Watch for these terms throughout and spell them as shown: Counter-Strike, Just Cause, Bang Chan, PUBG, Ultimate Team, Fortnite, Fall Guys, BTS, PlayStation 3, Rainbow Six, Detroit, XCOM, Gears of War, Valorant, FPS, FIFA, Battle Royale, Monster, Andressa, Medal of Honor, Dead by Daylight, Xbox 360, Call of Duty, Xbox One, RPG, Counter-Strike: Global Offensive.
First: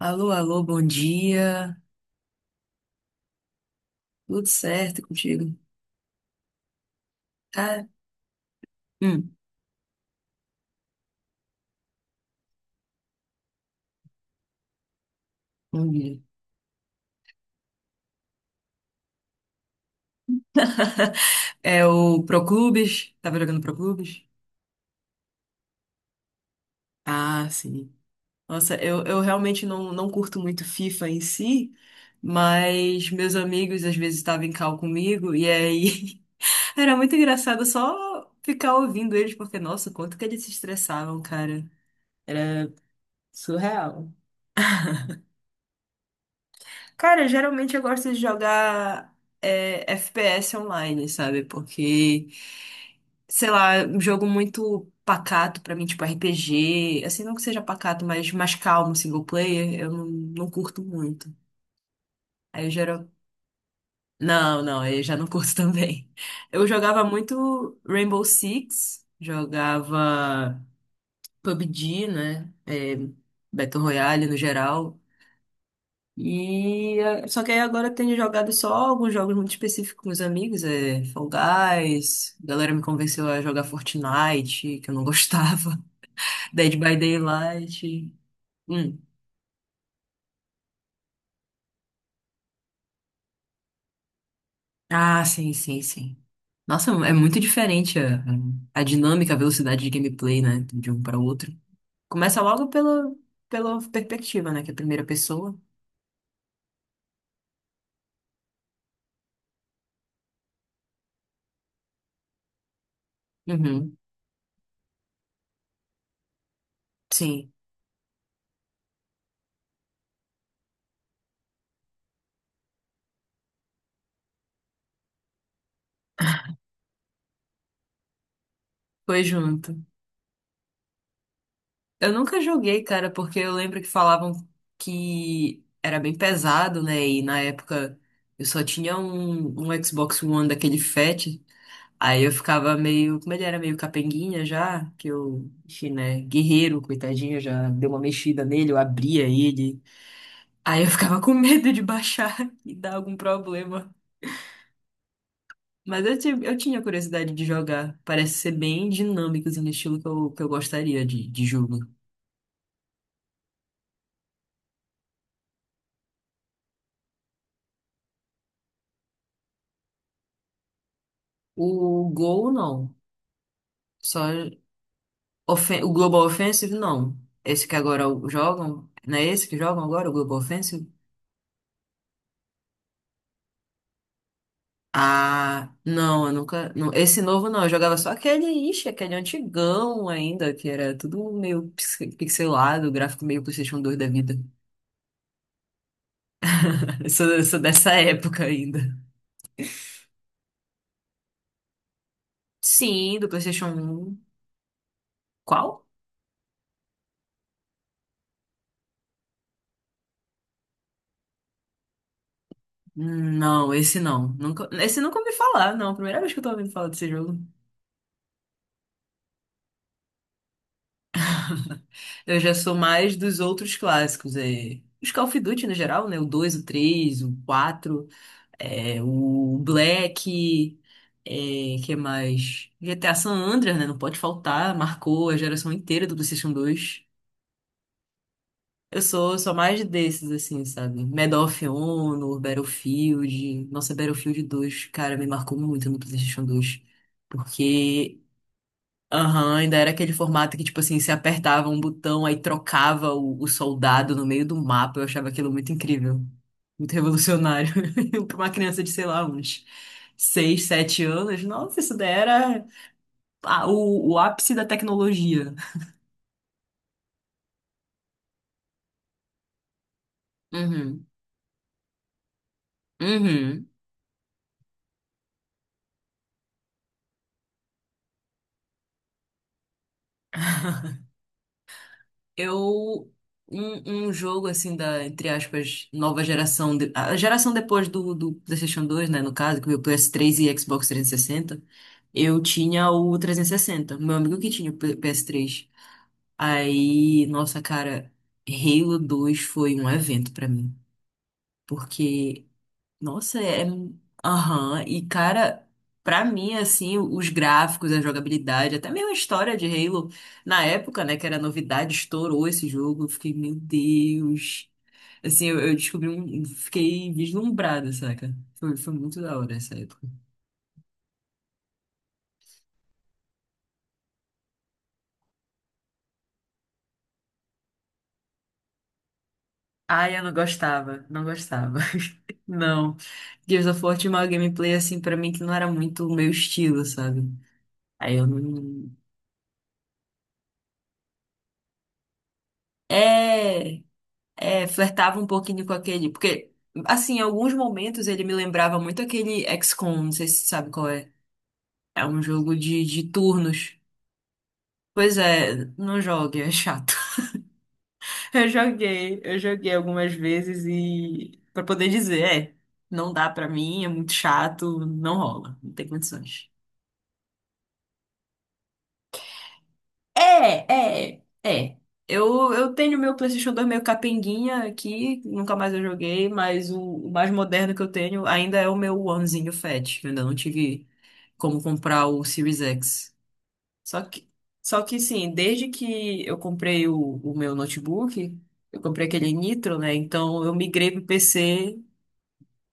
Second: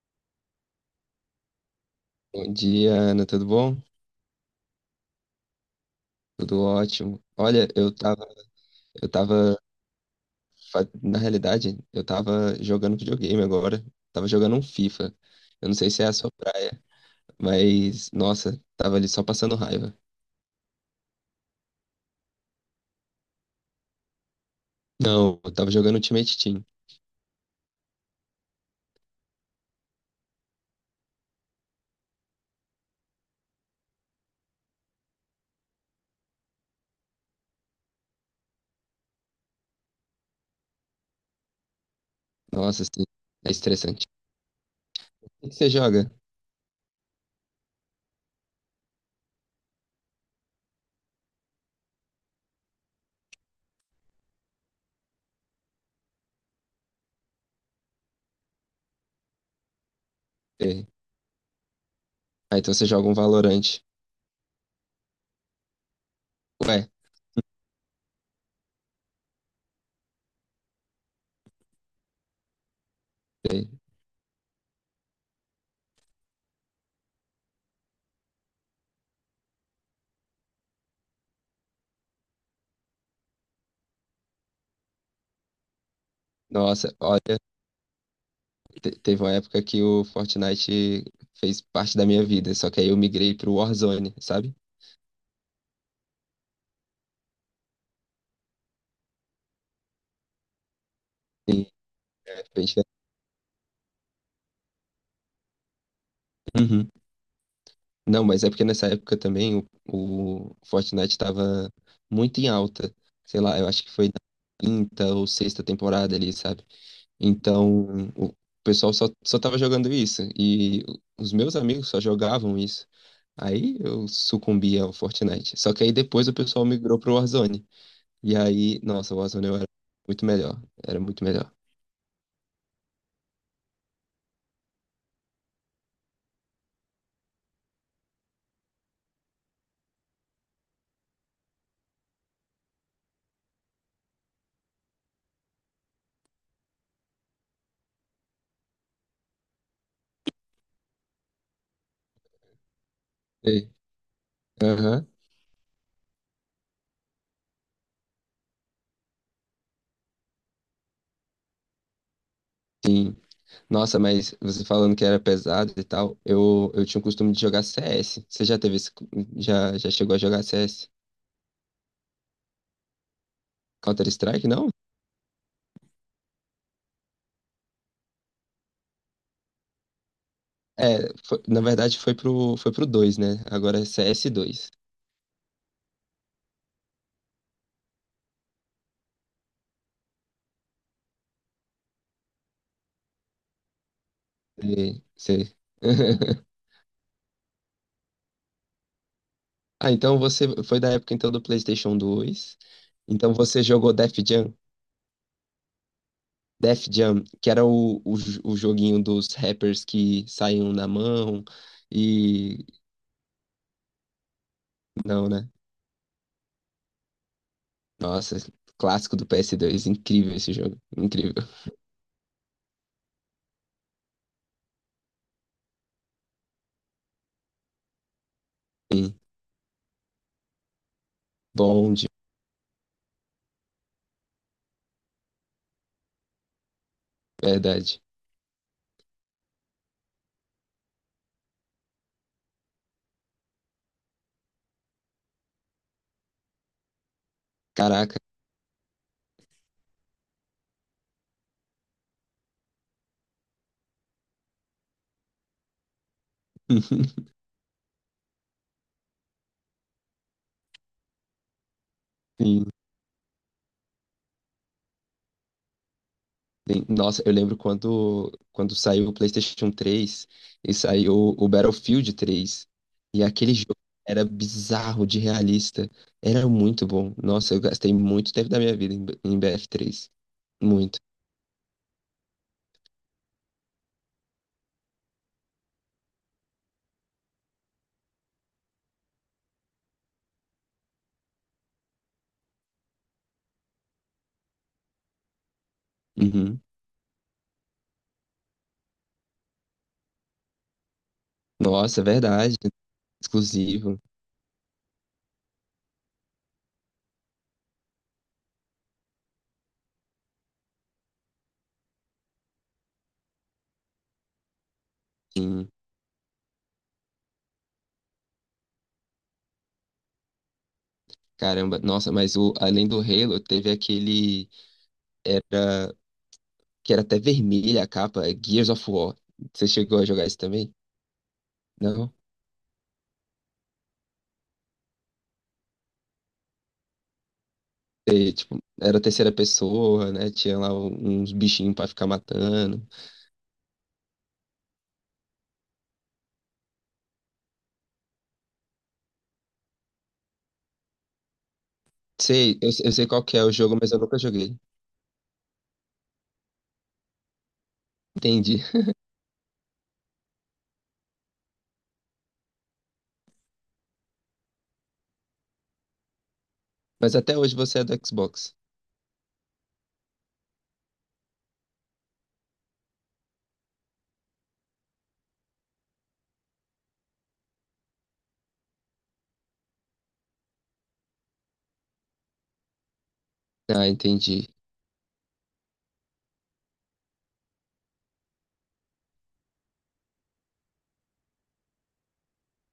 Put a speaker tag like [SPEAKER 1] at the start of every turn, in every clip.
[SPEAKER 1] Alô, alô, bom dia.
[SPEAKER 2] Bom dia, Ana, tudo bom?
[SPEAKER 1] Tudo certo contigo?
[SPEAKER 2] Tudo ótimo. Olha,
[SPEAKER 1] Tá?
[SPEAKER 2] eu
[SPEAKER 1] Hum,
[SPEAKER 2] tava, na realidade, eu tava jogando videogame agora. Tava jogando um FIFA. Eu não
[SPEAKER 1] bom
[SPEAKER 2] sei se é a
[SPEAKER 1] dia.
[SPEAKER 2] sua praia, mas, nossa, tava ali só passando raiva.
[SPEAKER 1] É o Proclubes? Tava jogando Proclubes?
[SPEAKER 2] Não, eu tava jogando Ultimate Team.
[SPEAKER 1] Ah, sim. Nossa, eu realmente não curto muito FIFA em si, mas meus amigos às vezes estavam em call comigo e aí era muito engraçado só ficar ouvindo eles, porque, nossa, quanto que eles se estressavam, cara. Era
[SPEAKER 2] Nossa, assim, é estressante.
[SPEAKER 1] surreal.
[SPEAKER 2] O que você joga?
[SPEAKER 1] Cara, geralmente eu gosto de jogar FPS online, sabe? Porque, sei lá, é um jogo muito pacato pra mim, tipo RPG, assim, não que seja pacato, mas mais calmo, single player, eu não curto
[SPEAKER 2] É.
[SPEAKER 1] muito.
[SPEAKER 2] Ah,
[SPEAKER 1] Aí eu
[SPEAKER 2] então você joga
[SPEAKER 1] geral...
[SPEAKER 2] um Valorant.
[SPEAKER 1] Não, aí eu já não curto também. Eu
[SPEAKER 2] Ué,
[SPEAKER 1] jogava muito Rainbow Six, jogava PUBG, né? É,
[SPEAKER 2] é.
[SPEAKER 1] Battle Royale no geral. E só que aí agora eu tenho jogado só alguns jogos muito específicos com os amigos, é Fall Guys, a galera me convenceu a jogar Fortnite, que eu não gostava, Dead
[SPEAKER 2] Nossa,
[SPEAKER 1] by
[SPEAKER 2] olha,
[SPEAKER 1] Daylight. Hum.
[SPEAKER 2] teve uma época que o Fortnite fez parte da minha vida, só que aí eu migrei pro Warzone, sabe?
[SPEAKER 1] Ah, sim, sim, sim. Nossa, é muito diferente a dinâmica, a velocidade de gameplay, né, de um para outro.
[SPEAKER 2] Sim,
[SPEAKER 1] Começa
[SPEAKER 2] é, bem.
[SPEAKER 1] logo pela perspectiva, né, que é a primeira pessoa.
[SPEAKER 2] Uhum. Não, mas é porque nessa época também o Fortnite estava muito em alta. Sei lá, eu acho que
[SPEAKER 1] Uhum.
[SPEAKER 2] foi na quinta ou sexta temporada ali, sabe?
[SPEAKER 1] Sim,
[SPEAKER 2] Então, o pessoal só tava jogando isso. E os meus amigos só jogavam isso. Aí eu sucumbi ao Fortnite. Só que aí depois o pessoal migrou pro Warzone. E aí, nossa, o
[SPEAKER 1] foi
[SPEAKER 2] Warzone eu era
[SPEAKER 1] junto.
[SPEAKER 2] muito melhor. Era muito melhor.
[SPEAKER 1] Eu nunca joguei, cara, porque eu lembro que falavam que era bem pesado, né? E na época eu só tinha um Xbox One daquele fat. Aí eu ficava meio. Como ele era meio capenguinha já, que eu, enfim, né? Guerreiro, coitadinho, já deu uma mexida nele, eu abria ele. Aí eu ficava com medo de baixar e dar algum
[SPEAKER 2] Sei.
[SPEAKER 1] problema.
[SPEAKER 2] Aham,
[SPEAKER 1] Mas eu tinha curiosidade de jogar. Parece ser bem dinâmico, assim, no estilo que eu gostaria de jogo.
[SPEAKER 2] sim. Nossa, mas você falando que era pesado e tal, eu tinha o costume de jogar CS. Você já teve esse, já chegou a jogar CS?
[SPEAKER 1] O Gol, não. Só.
[SPEAKER 2] Counter-Strike, não?
[SPEAKER 1] O Global Offensive, não. Esse que agora jogam, não é esse que jogam agora, o Global Offensive?
[SPEAKER 2] É, na verdade foi pro dois, né? Agora é cs dois.
[SPEAKER 1] Ah, não, eu nunca. Não, esse novo não, eu jogava só aquele, ixi, aquele antigão ainda, que era tudo meio pixelado, gráfico meio PlayStation 2 da vida.
[SPEAKER 2] E você...
[SPEAKER 1] Eu sou dessa época ainda.
[SPEAKER 2] Ah, então você foi da época então do PlayStation dois.
[SPEAKER 1] Sim, do
[SPEAKER 2] Então você
[SPEAKER 1] PlayStation
[SPEAKER 2] jogou Def
[SPEAKER 1] 1.
[SPEAKER 2] Jam?
[SPEAKER 1] Qual?
[SPEAKER 2] Def Jam, que era o joguinho dos rappers que saíam na mão e...
[SPEAKER 1] Não, esse não. Nunca, esse nunca
[SPEAKER 2] Não,
[SPEAKER 1] ouvi
[SPEAKER 2] né?
[SPEAKER 1] falar, não. Primeira vez que eu tô ouvindo falar desse jogo.
[SPEAKER 2] Nossa, clássico do PS2. Incrível esse jogo. Incrível.
[SPEAKER 1] Eu já sou mais dos outros clássicos, é, os Call of Duty no geral, né? O 2, o 3, o 4,
[SPEAKER 2] Sim.
[SPEAKER 1] o Black, é, que
[SPEAKER 2] Bom,
[SPEAKER 1] é
[SPEAKER 2] de
[SPEAKER 1] mais? G T a San Andreas, né? Não pode faltar, marcou a geração inteira do PlayStation 2.
[SPEAKER 2] verdade.
[SPEAKER 1] Eu sou mais desses, assim, sabe? Medal of Honor, Battlefield. Nossa, Battlefield 2, cara, me marcou muito no PlayStation 2,
[SPEAKER 2] Caraca.
[SPEAKER 1] porque Aham, ainda era aquele formato que, tipo assim, você apertava um botão, aí trocava o soldado no meio do mapa. Eu achava aquilo muito incrível, muito revolucionário. Para uma criança de, sei lá, uns 6 7 anos, nossa, isso daí era
[SPEAKER 2] Sim.
[SPEAKER 1] ah, o ápice da tecnologia.
[SPEAKER 2] Sim. Nossa, eu lembro quando, quando saiu o PlayStation 3 e
[SPEAKER 1] Uhum,
[SPEAKER 2] saiu o Battlefield 3. E aquele
[SPEAKER 1] uhum.
[SPEAKER 2] jogo era bizarro de realista. Era muito bom. Nossa, eu gastei muito tempo da minha vida em, em BF3. Muito.
[SPEAKER 1] Eu. Um jogo, assim, da, entre aspas, nova geração. De- a geração depois do PlayStation 2, né? No caso, que veio o ps 3 e Xbox 360. Eu tinha o 360. Meu amigo que tinha o PS3.
[SPEAKER 2] Uhum.
[SPEAKER 1] Aí, nossa, cara, Halo 2 foi um evento pra mim.
[SPEAKER 2] Nossa, é
[SPEAKER 1] Porque
[SPEAKER 2] verdade.
[SPEAKER 1] nossa, é.
[SPEAKER 2] Exclusivo.
[SPEAKER 1] Aham. E, cara, pra mim, assim, os gráficos, a jogabilidade, até mesmo a história de Halo, na época, né, que era novidade, estourou esse jogo. Eu fiquei, meu Deus. Assim,
[SPEAKER 2] Sim.
[SPEAKER 1] eu descobri um. Fiquei vislumbrada, saca? Foi, foi muito da hora essa época.
[SPEAKER 2] Caramba. Nossa, mas o, além do Halo, teve aquele que era até vermelha a capa, é Gears of War. Você chegou a
[SPEAKER 1] Ai, eu
[SPEAKER 2] jogar
[SPEAKER 1] não
[SPEAKER 2] isso também?
[SPEAKER 1] gostava, não gostava.
[SPEAKER 2] Não?
[SPEAKER 1] Não. Gears of War tinha uma gameplay, assim, pra mim, que não era muito o meu estilo, sabe? Aí eu
[SPEAKER 2] E, tipo,
[SPEAKER 1] não.
[SPEAKER 2] era terceira pessoa, né? Tinha lá uns bichinhos pra ficar matando.
[SPEAKER 1] É. Flertava um pouquinho com aquele. Porque, assim, em alguns momentos ele me lembrava muito aquele XCOM, não sei se você sabe qual é. É um
[SPEAKER 2] Sei,
[SPEAKER 1] jogo
[SPEAKER 2] eu, eu
[SPEAKER 1] de
[SPEAKER 2] sei qual que é o
[SPEAKER 1] turnos.
[SPEAKER 2] jogo, mas eu nunca joguei.
[SPEAKER 1] Pois é, não jogue, é chato.
[SPEAKER 2] Entendi.
[SPEAKER 1] Eu joguei algumas vezes e. Pra poder dizer, é, não dá pra mim, é muito chato, não rola, não tem condições.
[SPEAKER 2] Mas até hoje você é do Xbox.
[SPEAKER 1] É. Eu tenho meu PlayStation 2 meio capenguinha aqui, nunca mais eu joguei, mas o mais moderno que eu tenho ainda é o meu Onezinho Fat. Eu ainda não tive como comprar o Series X.
[SPEAKER 2] Ah,
[SPEAKER 1] Só que,
[SPEAKER 2] entendi.
[SPEAKER 1] Só que sim, desde que eu comprei o meu notebook, eu comprei aquele Nitro, né? Então eu migrei pro PC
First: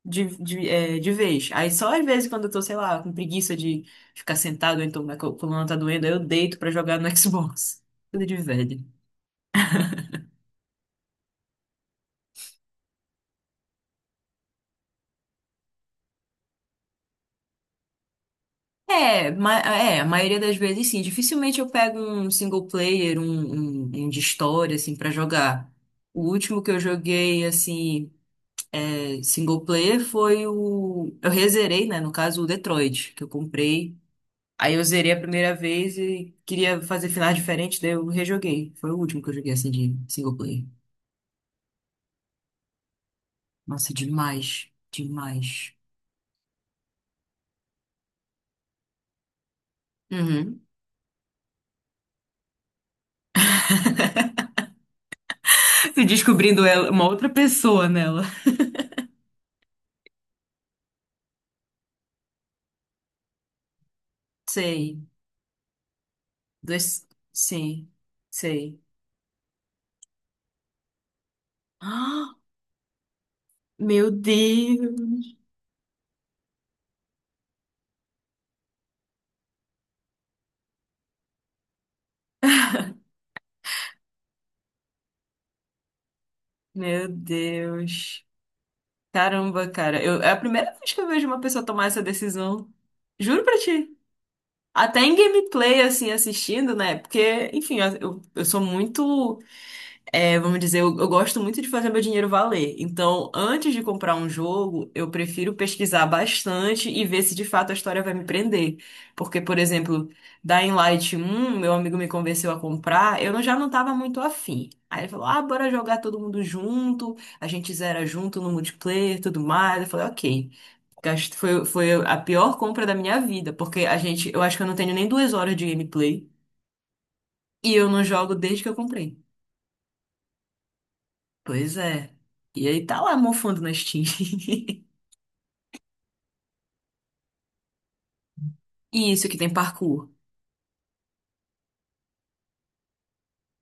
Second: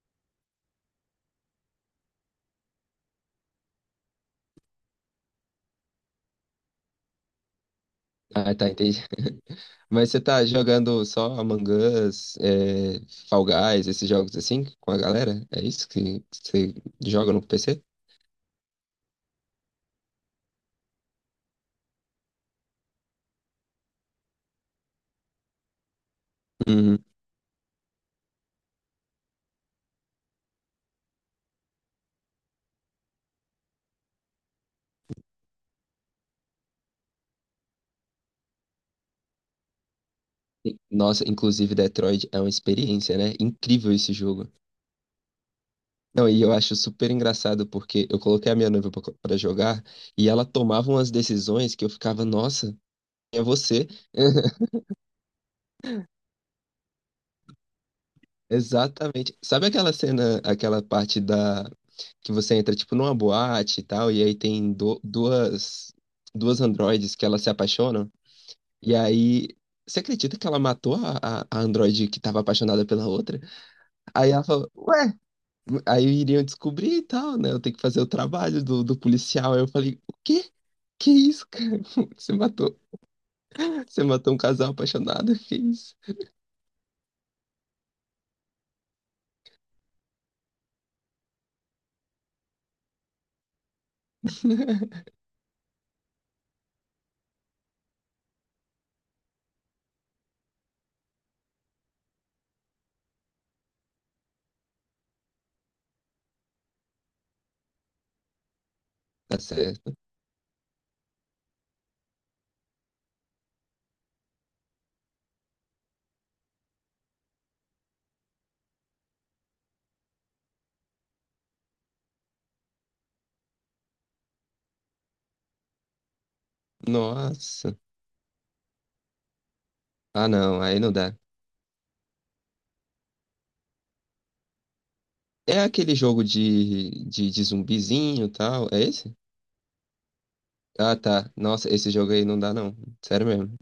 [SPEAKER 1] de vez. Aí só às vezes quando eu tô, sei lá, com preguiça de ficar sentado, ou então minha coluna tá doendo, aí eu deito pra jogar no Xbox. Tudo de
[SPEAKER 2] Ah, tá,
[SPEAKER 1] velho.
[SPEAKER 2] entendi. Mas você tá jogando só Among Us, é, Fall Guys, esses jogos assim, com a galera? É isso que você joga no PC?
[SPEAKER 1] É, a maioria das vezes sim. Dificilmente eu pego um single player, um de história, assim, pra jogar. O último que eu
[SPEAKER 2] Uhum.
[SPEAKER 1] joguei, assim, single player foi o. Eu rezerei, né? No caso, o Detroit, que eu comprei. Aí eu zerei a primeira vez e queria fazer finais diferentes, daí eu rejoguei. Foi o último que eu joguei, assim, de single player.
[SPEAKER 2] Sim. Nossa, inclusive Detroit é uma experiência, né? Incrível
[SPEAKER 1] Nossa,
[SPEAKER 2] esse jogo.
[SPEAKER 1] demais, demais.
[SPEAKER 2] Não, e eu acho super engraçado porque eu coloquei a minha noiva pra jogar e ela
[SPEAKER 1] Uhum.
[SPEAKER 2] tomava umas decisões que eu ficava, nossa, é você.
[SPEAKER 1] Se descobrindo ela, uma outra pessoa nela.
[SPEAKER 2] Exatamente. Sabe aquela cena, aquela parte da que você entra tipo numa boate e tal, e aí tem
[SPEAKER 1] Sei.
[SPEAKER 2] duas
[SPEAKER 1] Dois.
[SPEAKER 2] androides que elas se
[SPEAKER 1] Sim,
[SPEAKER 2] apaixonam,
[SPEAKER 1] sei.
[SPEAKER 2] e aí você acredita que ela matou a androide que
[SPEAKER 1] Ah,
[SPEAKER 2] tava apaixonada pela outra?
[SPEAKER 1] meu
[SPEAKER 2] Aí ela falou,
[SPEAKER 1] Deus!
[SPEAKER 2] aí iriam descobrir e tal, né? Eu tenho que fazer o trabalho do, do policial. Aí eu falei, o quê? Que isso, cara? Você matou, você matou um casal apaixonado? Que isso?
[SPEAKER 1] Meu Deus! Caramba, cara. Eu... É a primeira vez que eu vejo uma pessoa tomar essa decisão. Juro pra ti. Até em gameplay, assim, assistindo, né? Porque, enfim, eu sou muito. É, vamos dizer, eu gosto muito de fazer meu dinheiro valer. Então, antes de comprar um jogo, eu prefiro pesquisar bastante e ver se de fato a história vai me prender.
[SPEAKER 2] Tá
[SPEAKER 1] Porque, por
[SPEAKER 2] certo.
[SPEAKER 1] exemplo, Dying Light 1, meu amigo me convenceu a comprar, eu não- já não estava muito afim. Aí ele falou: ah, bora jogar todo mundo junto, a gente zera junto no multiplayer, tudo mais. Eu falei: ok. Foi, foi a pior compra da minha vida, porque a gente, eu acho que eu não tenho nem 2 horas de gameplay e
[SPEAKER 2] Nossa.
[SPEAKER 1] eu não jogo desde que eu comprei.
[SPEAKER 2] Ah, não, aí não dá.
[SPEAKER 1] Pois é. E aí tá lá mofando na Steam.
[SPEAKER 2] É aquele jogo de zumbizinho e tal, é
[SPEAKER 1] E
[SPEAKER 2] esse?
[SPEAKER 1] isso que tem parkour.
[SPEAKER 2] Ah, tá. Nossa, esse jogo aí não dá, não. Sério mesmo.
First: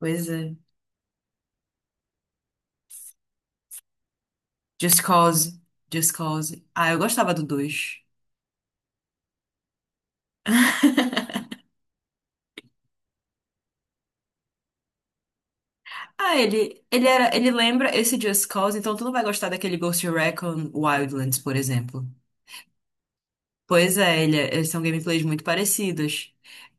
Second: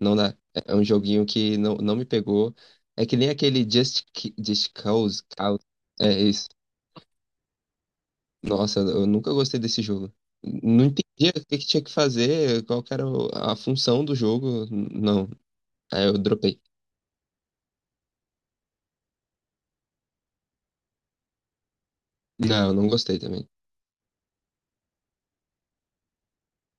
[SPEAKER 2] Não dá.
[SPEAKER 1] é.
[SPEAKER 2] É um joguinho que não, não me pegou. É que nem aquele Just
[SPEAKER 1] Just
[SPEAKER 2] Cause.
[SPEAKER 1] Cause.
[SPEAKER 2] Cause. É
[SPEAKER 1] Just
[SPEAKER 2] isso.
[SPEAKER 1] Cause. Ah, eu gostava do 2.
[SPEAKER 2] Nossa, eu nunca gostei desse jogo. Não entendia o que que tinha que fazer, qual que era a função do jogo. Não. Aí eu
[SPEAKER 1] Ah,
[SPEAKER 2] dropei.
[SPEAKER 1] ele lembra esse Just Cause, então tu não vai gostar daquele Ghost Recon Wildlands, por exemplo.
[SPEAKER 2] Não, eu não gostei também.
[SPEAKER 1] Pois é, ele é- eles são gameplays muito parecidos.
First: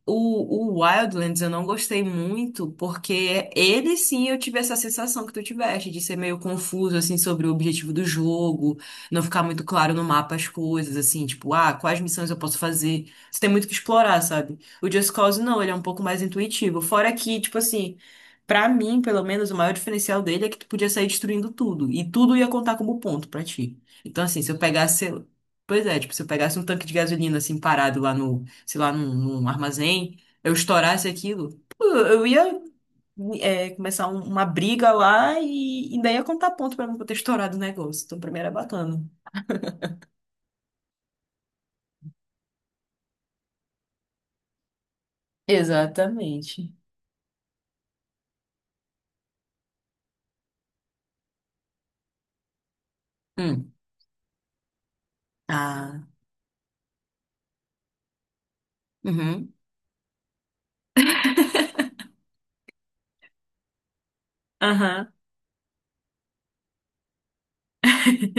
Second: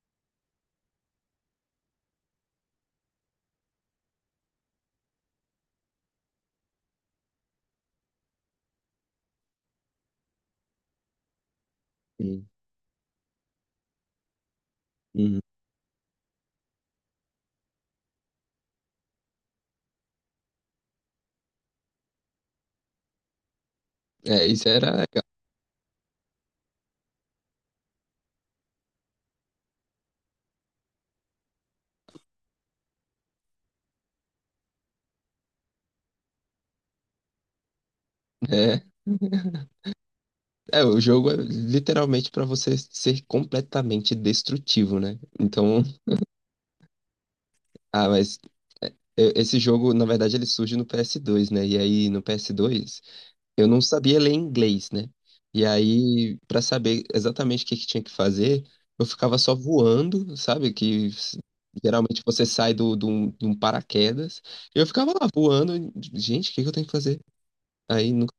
[SPEAKER 1] O Wildlands eu não gostei muito, porque ele sim eu tive essa sensação que tu tiveste, de ser meio confuso, assim, sobre o objetivo do jogo, não ficar muito claro no mapa as coisas, assim, tipo, ah, quais missões eu
[SPEAKER 2] Hum,
[SPEAKER 1] posso fazer? Você tem muito que explorar, sabe? O Just Cause
[SPEAKER 2] hum.
[SPEAKER 1] não, ele é um pouco mais intuitivo. Fora que, tipo assim, pra mim, pelo menos, o maior diferencial dele é que tu podia sair destruindo tudo, e tudo ia contar como ponto pra ti. Então, assim,
[SPEAKER 2] É,
[SPEAKER 1] se eu
[SPEAKER 2] isso era
[SPEAKER 1] pegasse
[SPEAKER 2] legal.
[SPEAKER 1] pois é, tipo, se eu pegasse um tanque de gasolina assim parado lá no, sei lá, num, num armazém, eu estourasse aquilo, pô, eu ia começar uma briga lá e ainda ia contar ponto pra mim por ter estourado o negócio. Então, pra mim era
[SPEAKER 2] É,
[SPEAKER 1] bacana.
[SPEAKER 2] é, o jogo é literalmente pra você ser completamente destrutivo, né? Então,
[SPEAKER 1] Exatamente.
[SPEAKER 2] ah, mas é, esse jogo, na verdade, ele surge no PS2, né? E aí no PS2 eu
[SPEAKER 1] Hum.
[SPEAKER 2] não sabia ler inglês, né? E
[SPEAKER 1] Ah.
[SPEAKER 2] aí, para saber exatamente o que que tinha que fazer, eu ficava
[SPEAKER 1] Uhum.
[SPEAKER 2] só voando, sabe? Geralmente você sai do, de um paraquedas. Eu
[SPEAKER 1] Aham.
[SPEAKER 2] ficava lá voando, e, gente, o que que eu tenho que fazer? Aí nunca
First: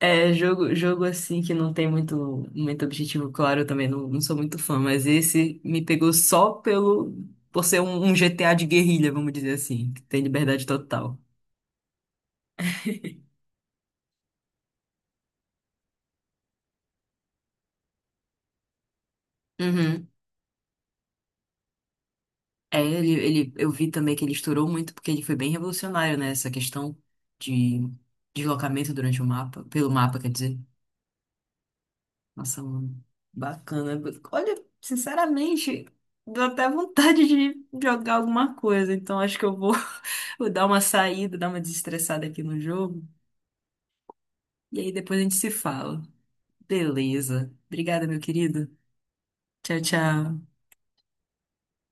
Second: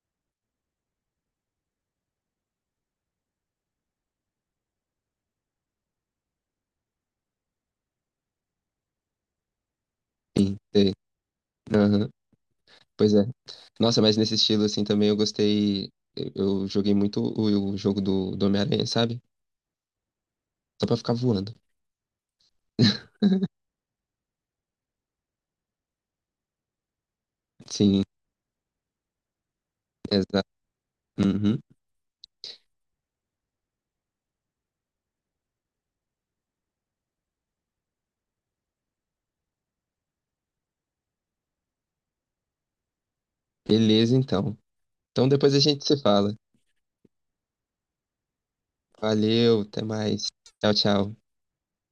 [SPEAKER 1] É, jogo assim que não tem muito objetivo claro, eu também não sou muito fã, mas esse me pegou só pelo, por ser um GTA de guerrilha, vamos dizer assim, que tem liberdade
[SPEAKER 2] sei.
[SPEAKER 1] total.
[SPEAKER 2] Aham, pois é. Nossa, mas nesse estilo assim também eu gostei. Eu joguei muito o jogo do, do Homem-Aranha, sabe? Só pra ficar voando.
[SPEAKER 1] É, eu vi também que ele estourou muito porque ele foi bem revolucionário, né? Essa questão de
[SPEAKER 2] Sim,
[SPEAKER 1] deslocamento durante o mapa, pelo mapa, quer
[SPEAKER 2] exato.
[SPEAKER 1] dizer.
[SPEAKER 2] Uhum.
[SPEAKER 1] Nossa, mano, bacana. Olha, sinceramente, deu até vontade de jogar alguma coisa. Então acho que eu vou, vou dar uma saída, dar uma desestressada aqui no jogo.
[SPEAKER 2] Beleza, então.
[SPEAKER 1] E aí depois a
[SPEAKER 2] Então
[SPEAKER 1] gente se
[SPEAKER 2] depois a gente se
[SPEAKER 1] fala.
[SPEAKER 2] fala.
[SPEAKER 1] Beleza. Obrigada, meu querido.
[SPEAKER 2] Valeu,
[SPEAKER 1] Tchau,
[SPEAKER 2] até mais.
[SPEAKER 1] tchau.
[SPEAKER 2] Tchau, tchau.